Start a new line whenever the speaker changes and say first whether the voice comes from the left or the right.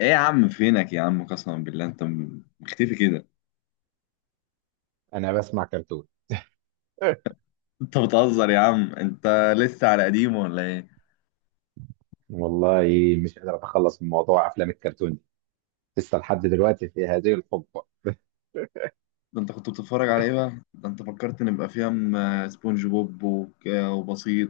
left: ايه يا عم، فينك يا عم؟ قسما بالله انت مختفي كده.
right: انا بسمع كرتون.
left: انت بتهزر يا عم؟ انت لسه على قديم ولا ايه؟
right: والله مش قادر اتخلص من موضوع افلام الكرتون دي لسه لحد دلوقتي في هذه الحقبه.
left: ده انت كنت بتتفرج على ايه بقى؟ ده انت فكرت، نبقى في سبونج بوب وبسيط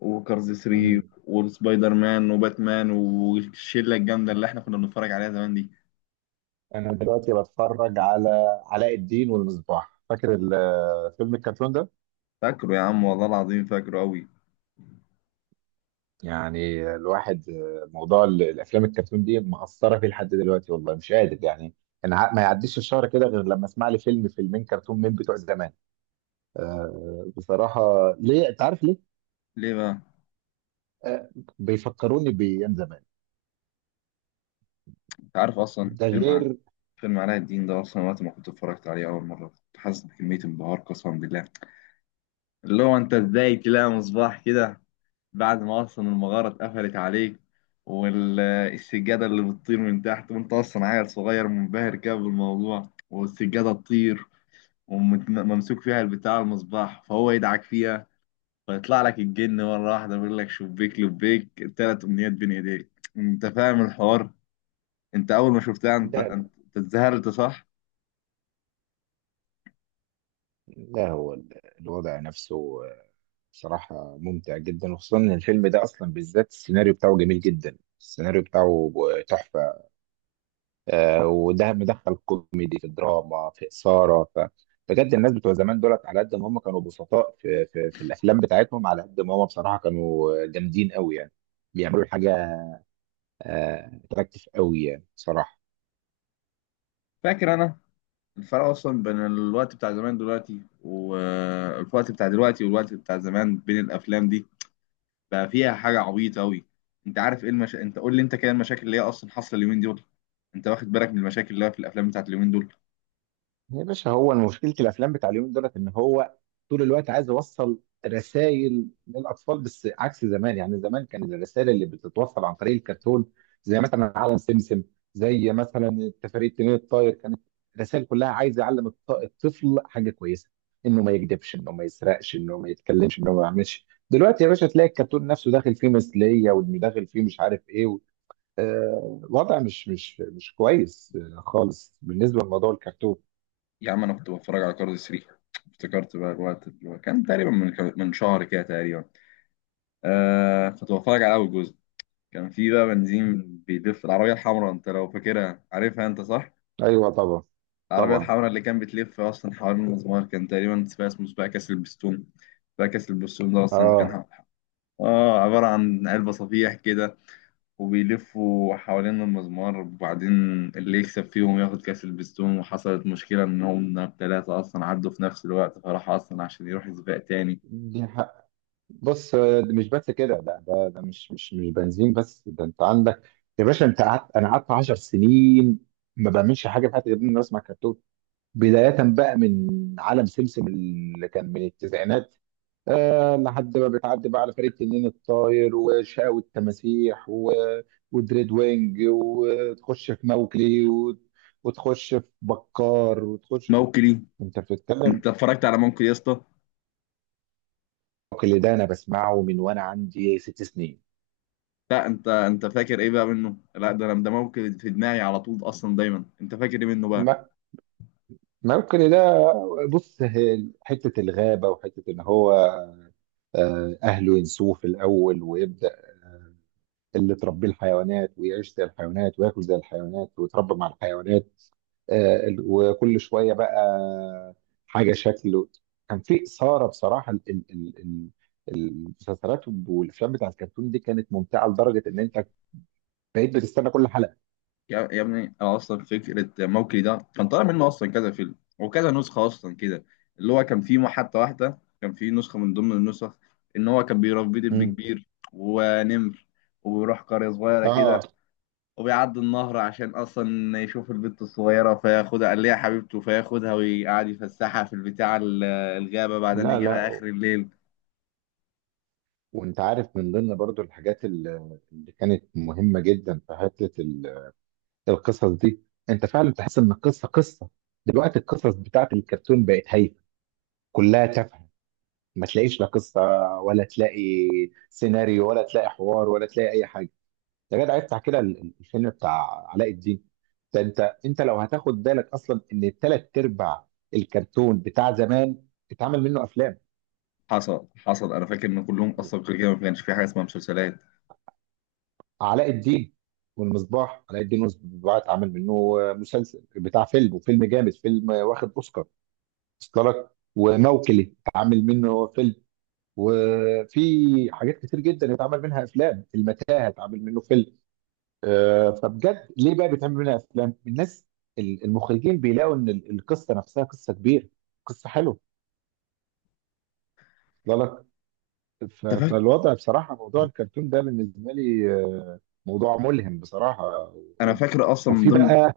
left: وكارز 3
right: مم.
left: وسبايدر مان وباتمان والشله الجامده اللي احنا كنا بنتفرج عليها زمان دي.
right: انا دلوقتي بتفرج على علاء الدين والمصباح، فاكر فيلم الكرتون ده؟
left: فاكره يا عم، والله العظيم فاكره قوي.
right: يعني الواحد موضوع الافلام الكرتون دي مأثره فيه لحد دلوقتي، والله مش قادر يعني. انا ما يعديش الشهر كده غير لما اسمع لي فيلم فيلمين كرتون من بتوع زمان. بصراحه. ليه؟ انت عارف ليه؟
left: ليه بقى؟
right: آه، بيفكروني بايام زمان.
left: انت عارف اصلا
right: ده
left: فيلم
right: غير
left: فيلم علاء الدين ده؟ اصلا وقت ما كنت اتفرجت عليه اول مره كنت حاسس بكميه انبهار قسما بالله، اللي هو انت ازاي تلاقي مصباح كده بعد ما اصلا المغاره اتقفلت عليك، والسجاده اللي بتطير من تحت، وانت اصلا عيل صغير منبهر كده بالموضوع والسجاده تطير وممسوك فيها البتاع المصباح، فهو يدعك فيها فيطلع لك الجن مره واحده بيقول لك شبيك لبيك، ثلاث امنيات بين ايديك. انت فاهم الحوار. انت اول ما شفتها انت انت
right: ده.
left: أنت اتذهلت صح؟
right: لا هو الوضع نفسه صراحة ممتع جدا، وخصوصا ان الفيلم ده اصلا بالذات السيناريو بتاعه جميل جدا، السيناريو بتاعه تحفة. وده مدخل كوميدي في دراما في إثارة. بجد الناس بتوع زمان دولت على قد ما هم كانوا بسطاء في الافلام بتاعتهم، على قد ما هم بصراحة كانوا جامدين قوي يعني. بيعملوا حاجة اتراكتيف قوي يعني صراحة.
left: فاكر انا الفرق اصلا بين الوقت بتاع زمان دلوقتي، والوقت بتاع دلوقتي والوقت بتاع زمان بين الافلام دي، بقى فيها حاجه عبيطه قوي. انت عارف ايه انت قول لي انت كده المشاكل اللي هي اصلا حاصله اليومين دول؟ انت واخد بالك من المشاكل اللي هي في الافلام بتاعت اليومين دول؟
right: يا باشا هو مشكلة الأفلام بتاع اليومين دولت إن هو طول الوقت عايز يوصل رسائل للأطفال، بس عكس زمان. يعني زمان كان الرسائل اللي بتتوصل عن طريق الكرتون زي مثلا عالم سمسم، زي مثلا التفاريد التنين الطاير، كانت الرسائل كلها عايز يعلم الطفل حاجة كويسة. إنه ما يكذبش، إنه ما يسرقش، إنه ما يتكلمش، إنه ما يعملش. دلوقتي يا باشا تلاقي الكرتون نفسه داخل فيه مثلية، وإنه داخل فيه مش عارف إيه و... وضع مش كويس خالص بالنسبة لموضوع الكرتون.
left: يا عم انا كنت بتفرج على كارد 3. افتكرت بقى الوقت اللي هو كان تقريبا من شهر كده تقريبا. آه، كنت بتفرج على اول جزء. كان في بقى بنزين بيلف العربيه الحمراء، انت لو فاكرها عارفها انت صح؟
right: ايوه طبعا.
left: العربيه
right: طبعا.
left: الحمراء اللي كان بتلف اصلا حوالين المزمار، كان تقريبا سباق اسمه سباق كاس البستون. سباق كاس البستون ده اصلا كان
right: اه.
left: عباره عن علبه صفيح كده، وبيلفوا حوالين المزمار وبعدين اللي يكسب فيهم ياخد كأس البستون. وحصلت مشكلة إن هم التلاتة أصلا عدوا في نفس الوقت، فراح أصلا عشان يروح سباق تاني.
right: دي حق. بص، ده مش بس كده، ده مش بنزين بس، ده انت عندك. يا باشا انت قعدت، انا قعدت 10 سنين ما بعملش حاجه في حياتي غير اني بسمع كرتون. بدايه بقى من عالم سمسم اللي كان من التسعينات، آه، لحد ما بتعدي بقى على فريق تنين الطاير وشاو التماسيح و... ودريد وينج، وتخش في موكلي و... وتخش في بكار وتخش.
left: موكلي؟
right: انت بتتكلم.
left: أنت اتفرجت على موكلي يا اسطى؟
right: الموكل ده انا بسمعه من وانا عندي ست سنين.
left: لا أنت فاكر إيه بقى منه؟ لا ده أنا، ده موكلي في دماغي على طول أصلا دايما. أنت فاكر إيه منه بقى؟
right: ما- الموكل ده، بص، هي حته الغابه وحته ان هو اهله ينسوه في الاول، ويبدا اللي تربيه الحيوانات، ويعيش زي الحيوانات، وياكل زي الحيوانات، ويتربى مع الحيوانات. وكل شويه بقى حاجه شكله. كان في اثاره بصراحه. المسلسلات والافلام بتاع الكرتون دي كانت ممتعه لدرجه ان انت بقيت بتستنى كل حلقه.
left: يا ابني، انا اصلا فكره موكلي ده كان طالع منه اصلا كذا فيلم وكذا نسخه اصلا كده. اللي هو كان فيه حتى واحده، كان فيه نسخه من ضمن النسخ، ان هو كان بيربي دب
right: مم.
left: كبير ونمر، وبيروح قريه صغيره
right: اه.
left: كده وبيعدي النهر عشان اصلا يشوف البنت الصغيره فياخدها، قال ليها حبيبته، فياخدها ويقعد يفسحها في البتاع الغابه بعدين
right: لا
left: يجيبها
right: لا،
left: اخر الليل.
right: وانت عارف من ضمن برضو الحاجات اللي كانت مهمة جدا في حتة القصص دي، انت فعلا تحس ان القصة قصة. دلوقتي القصص بتاعت الكرتون بقت هايفة، كلها تافهة، ما تلاقيش لا قصة ولا تلاقي سيناريو ولا تلاقي حوار ولا تلاقي اي حاجة. يا جدع افتح كده الفيلم بتاع علاء الدين ده. انت، انت لو هتاخد بالك اصلا ان ثلاث ارباع الكرتون بتاع زمان اتعمل منه افلام.
left: حصل حصل، انا فاكر ان كلهم اصلا كل كده ما كانش في حاجه اسمها مسلسلات.
right: علاء الدين والمصباح، علاء الدين والمصباح اتعمل منه مسلسل بتاع فيلم، وفيلم جامد، فيلم واخد اوسكار. اوسكار لك. وموكلي اتعمل منه فيلم، وفي حاجات كتير جدا اتعمل منها افلام. المتاهه اتعمل منه فيلم. فبجد ليه بقى بيتعمل منها افلام الناس؟ المخرجين بيلاقوا ان القصه نفسها قصه كبيره، قصه حلوه، واصله لك.
left: انت فاكر؟
right: فالوضع بصراحه موضوع الكرتون ده بالنسبه لي موضوع ملهم بصراحه.
left: انا
right: و-
left: فاكر اصلا من
right: وفي
left: ضمن،
right: بقى.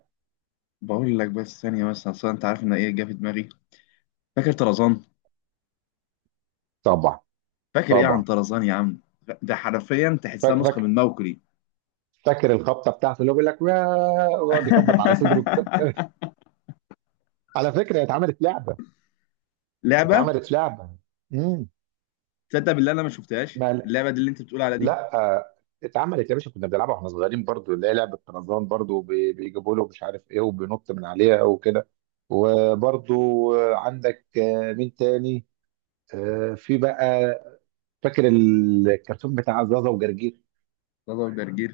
left: بقول لك بس ثانية بس، أصل أنت عارف إن إيه جه في دماغي؟ فاكر طرزان؟
right: طبعا.
left: فاكر إيه عن
right: طبعا.
left: طرزان يا عم؟ ده حرفيا تحسها
right: فاكر،
left: نسخة
right: فاكر.
left: من موكلي.
right: فاكر الخبطه بتاعته اللي هو بيقول لك "واه!" ويقعد يخبط على صدره كده على فكره هي اتعملت لعبه.
left: لعبة.
right: اتعملت لعبه. امم.
left: تصدق بالله أنا ما شفتهاش
right: ما،
left: اللعبة دي اللي أنت بتقول على دي.
right: لا اتعملت يا باشا. كنا بنلعبها واحنا صغيرين برضو، اللي هي لعبه طرزان برضو، بيجيبوا له مش عارف ايه وبينط من عليها وكده. وبرضو عندك مين تاني؟ في بقى فاكر الكرتون بتاع زازا وجرجير.
left: زازا وجرجير،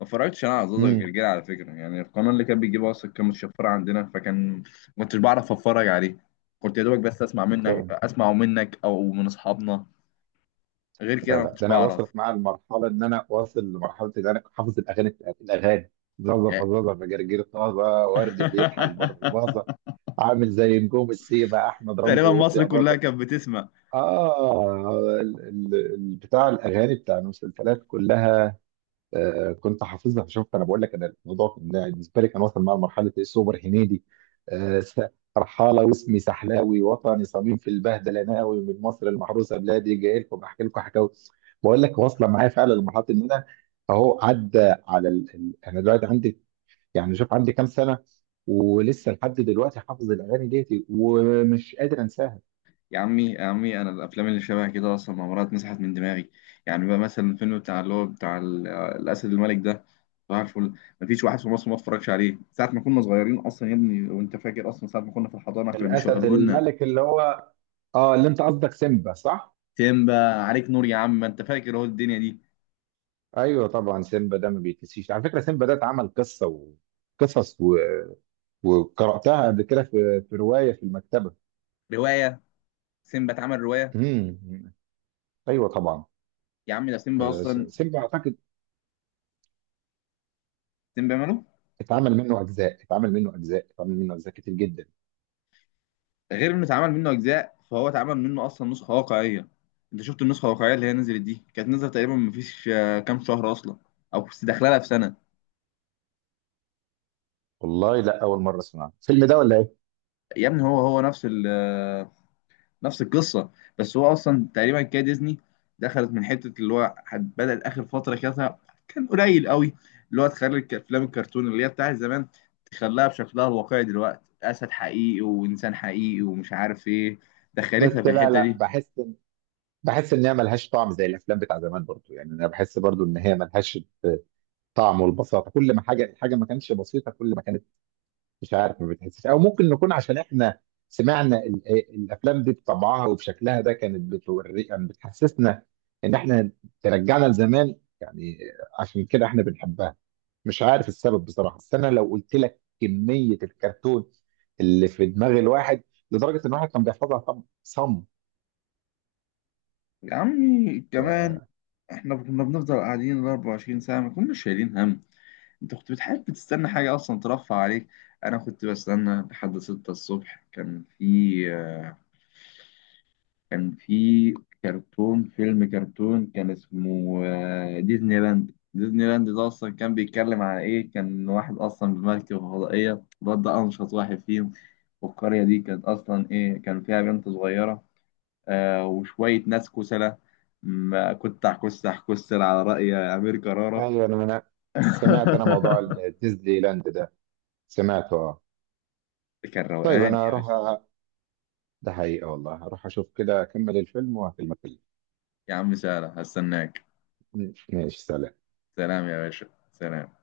left: ما اتفرجتش أنا على زازا
right: امم.
left: وجرجير على فكرة. يعني القناة اللي كان بيجيبها أصلا كان متشفرة عندنا، فكان ما كنتش بعرف أتفرج عليه. كنت يا دوبك بس أسمعه منك أو من أصحابنا، غير كده
right: لا
left: ما
right: لا،
left: كنتش
right: ده انا
left: بعرف.
right: وصلت معايا المرحله ان انا واصل لمرحله ان انا حافظ الاغاني الاغاني: زازا
left: يعني.
right: فزازا فجرجير طازه ورد بيضحك برباظه. عامل زي نجوم السيبه احمد رمزي
left: تقريبا
right: ورشدي
left: مصر كلها
right: اباظه.
left: كانت بتسمع.
right: اه بتاع الاغاني بتاع المسلسلات كلها كنت حافظها. شفت، انا بقول لك انا الموضوع كان بالنسبه لي كان واصل مع مرحله ايه سوبر هنيدي. آه، س- رحاله واسمي سحلاوي، وطني صميم في البهدله ناوي، من مصر المحروسه بلادي جاي لكم بحكي لكم حكاوي. بقول لك واصله معايا فعلا لمرحله ان انا اهو عدى على انا دلوقتي عندي، يعني شوف عندي كام سنه، ولسه لحد دلوقتي حافظ الاغاني ديتي ومش قادر انساها.
left: يا عمي يا عمي، انا الافلام اللي شبه كده اصلا ما مرات مسحت من دماغي. يعني بقى مثلا الفيلم بتاع اللي هو بتاع الاسد الملك ده، صباح الفل. مفيش واحد في مصر ما اتفرجش عليه ساعه ما كنا صغيرين اصلا يا ابني. وانت فاكر اصلا ساعه ما كنا في الحضانه كانوا
right: الاسد
left: بيشغلوا لنا
right: الملك اللي هو اه، اللي انت قصدك سيمبا صح؟
left: سيمبا؟ عليك نور يا عم، ما انت فاكر هو الدنيا دي.
right: ايوه طبعا. سيمبا ده ما بيتنسيش على فكره. سيمبا ده اتعمل قصه وقصص و... وقراتها قبل كده في روايه في المكتبه.
left: روايه؟ سيمبا اتعمل روايه؟
right: امم. ايوه طبعا.
left: يا عم ده سيمبا اصلا،
right: سيمبا اعتقد
left: سيمبا ماله؟
right: اتعمل منه اجزاء، اتعمل منه اجزاء، اتعمل منه اجزاء كتير جدا.
left: غير انه اتعمل منه اجزاء فهو اتعمل منه اصلا نسخه واقعيه. انت شفت النسخه الواقعيه اللي هي نزلت دي؟ كانت نزلت تقريبا مفيش كام شهر اصلا، او داخله لها في سنه.
right: والله لا، اول مره اسمع الفيلم ده ولا ايه.
left: يا ابني، هو هو نفس نفس القصه، بس هو اصلا تقريبا كده ديزني دخلت من حته اللي هو بدات اخر فتره كده، كان قليل قوي، اللي هو تخلي افلام الكرتون اللي هي بتاعت زمان تخليها بشكلها الواقعي، دلوقتي اسد حقيقي وانسان حقيقي ومش عارف ايه،
right: بس
left: دخلتها في
right: لا
left: الحته
right: لا،
left: دي.
right: بحس إن... بحس ان هي ملهاش طعم زي الافلام بتاع زمان برضو. يعني انا بحس برضو ان هي ملهاش آه، طعم. والبساطه، كل ما حاجه، ما كانتش بسيطه، كل ما كانت مش عارف ما بتحسش، او ممكن نكون عشان احنا سمعنا الافلام دي بطبعها وبشكلها ده، كانت بتوري يعني، بتحسسنا ان احنا ترجعنا لزمان يعني، عشان كده احنا بنحبها. مش عارف السبب بصراحه، بس انا لو قلت لك كميه الكرتون اللي في دماغ الواحد، لدرجه ان الواحد كان بيحفظها طب صم.
left: يا عمي كمان، احنا كنا بنفضل قاعدين ال 24 ساعه ما كناش شايلين هم. انت كنت بتحب تستنى حاجه اصلا ترفع عليك؟ انا كنت بستنى لحد 6 الصبح. كان في كان في كرتون، فيلم كرتون كان اسمه ديزني لاند. ديزني لاند ده اصلا كان بيتكلم على ايه؟ كان واحد اصلا بمركب فضائيه، الواد ده انشط واحد فيهم، والقريه دي كانت اصلا ايه، كان فيها بنت صغيره، وشويه ناس كسلة، ما كنت كسح، كسل على رأي امير كرارة.
right: ايوه انا، سمعت انا موضوع الديزني لاند ده، سمعته اه.
left: كان
right: طيب
left: روقان
right: انا
left: يا
right: هروح
left: باشا.
right: ده حقيقه والله، هروح اشوف كده، اكمل الفيلم واكلمك.
left: يا عم سهلة، هستناك.
right: ماشي، سلام.
left: سلام يا باشا. سلام.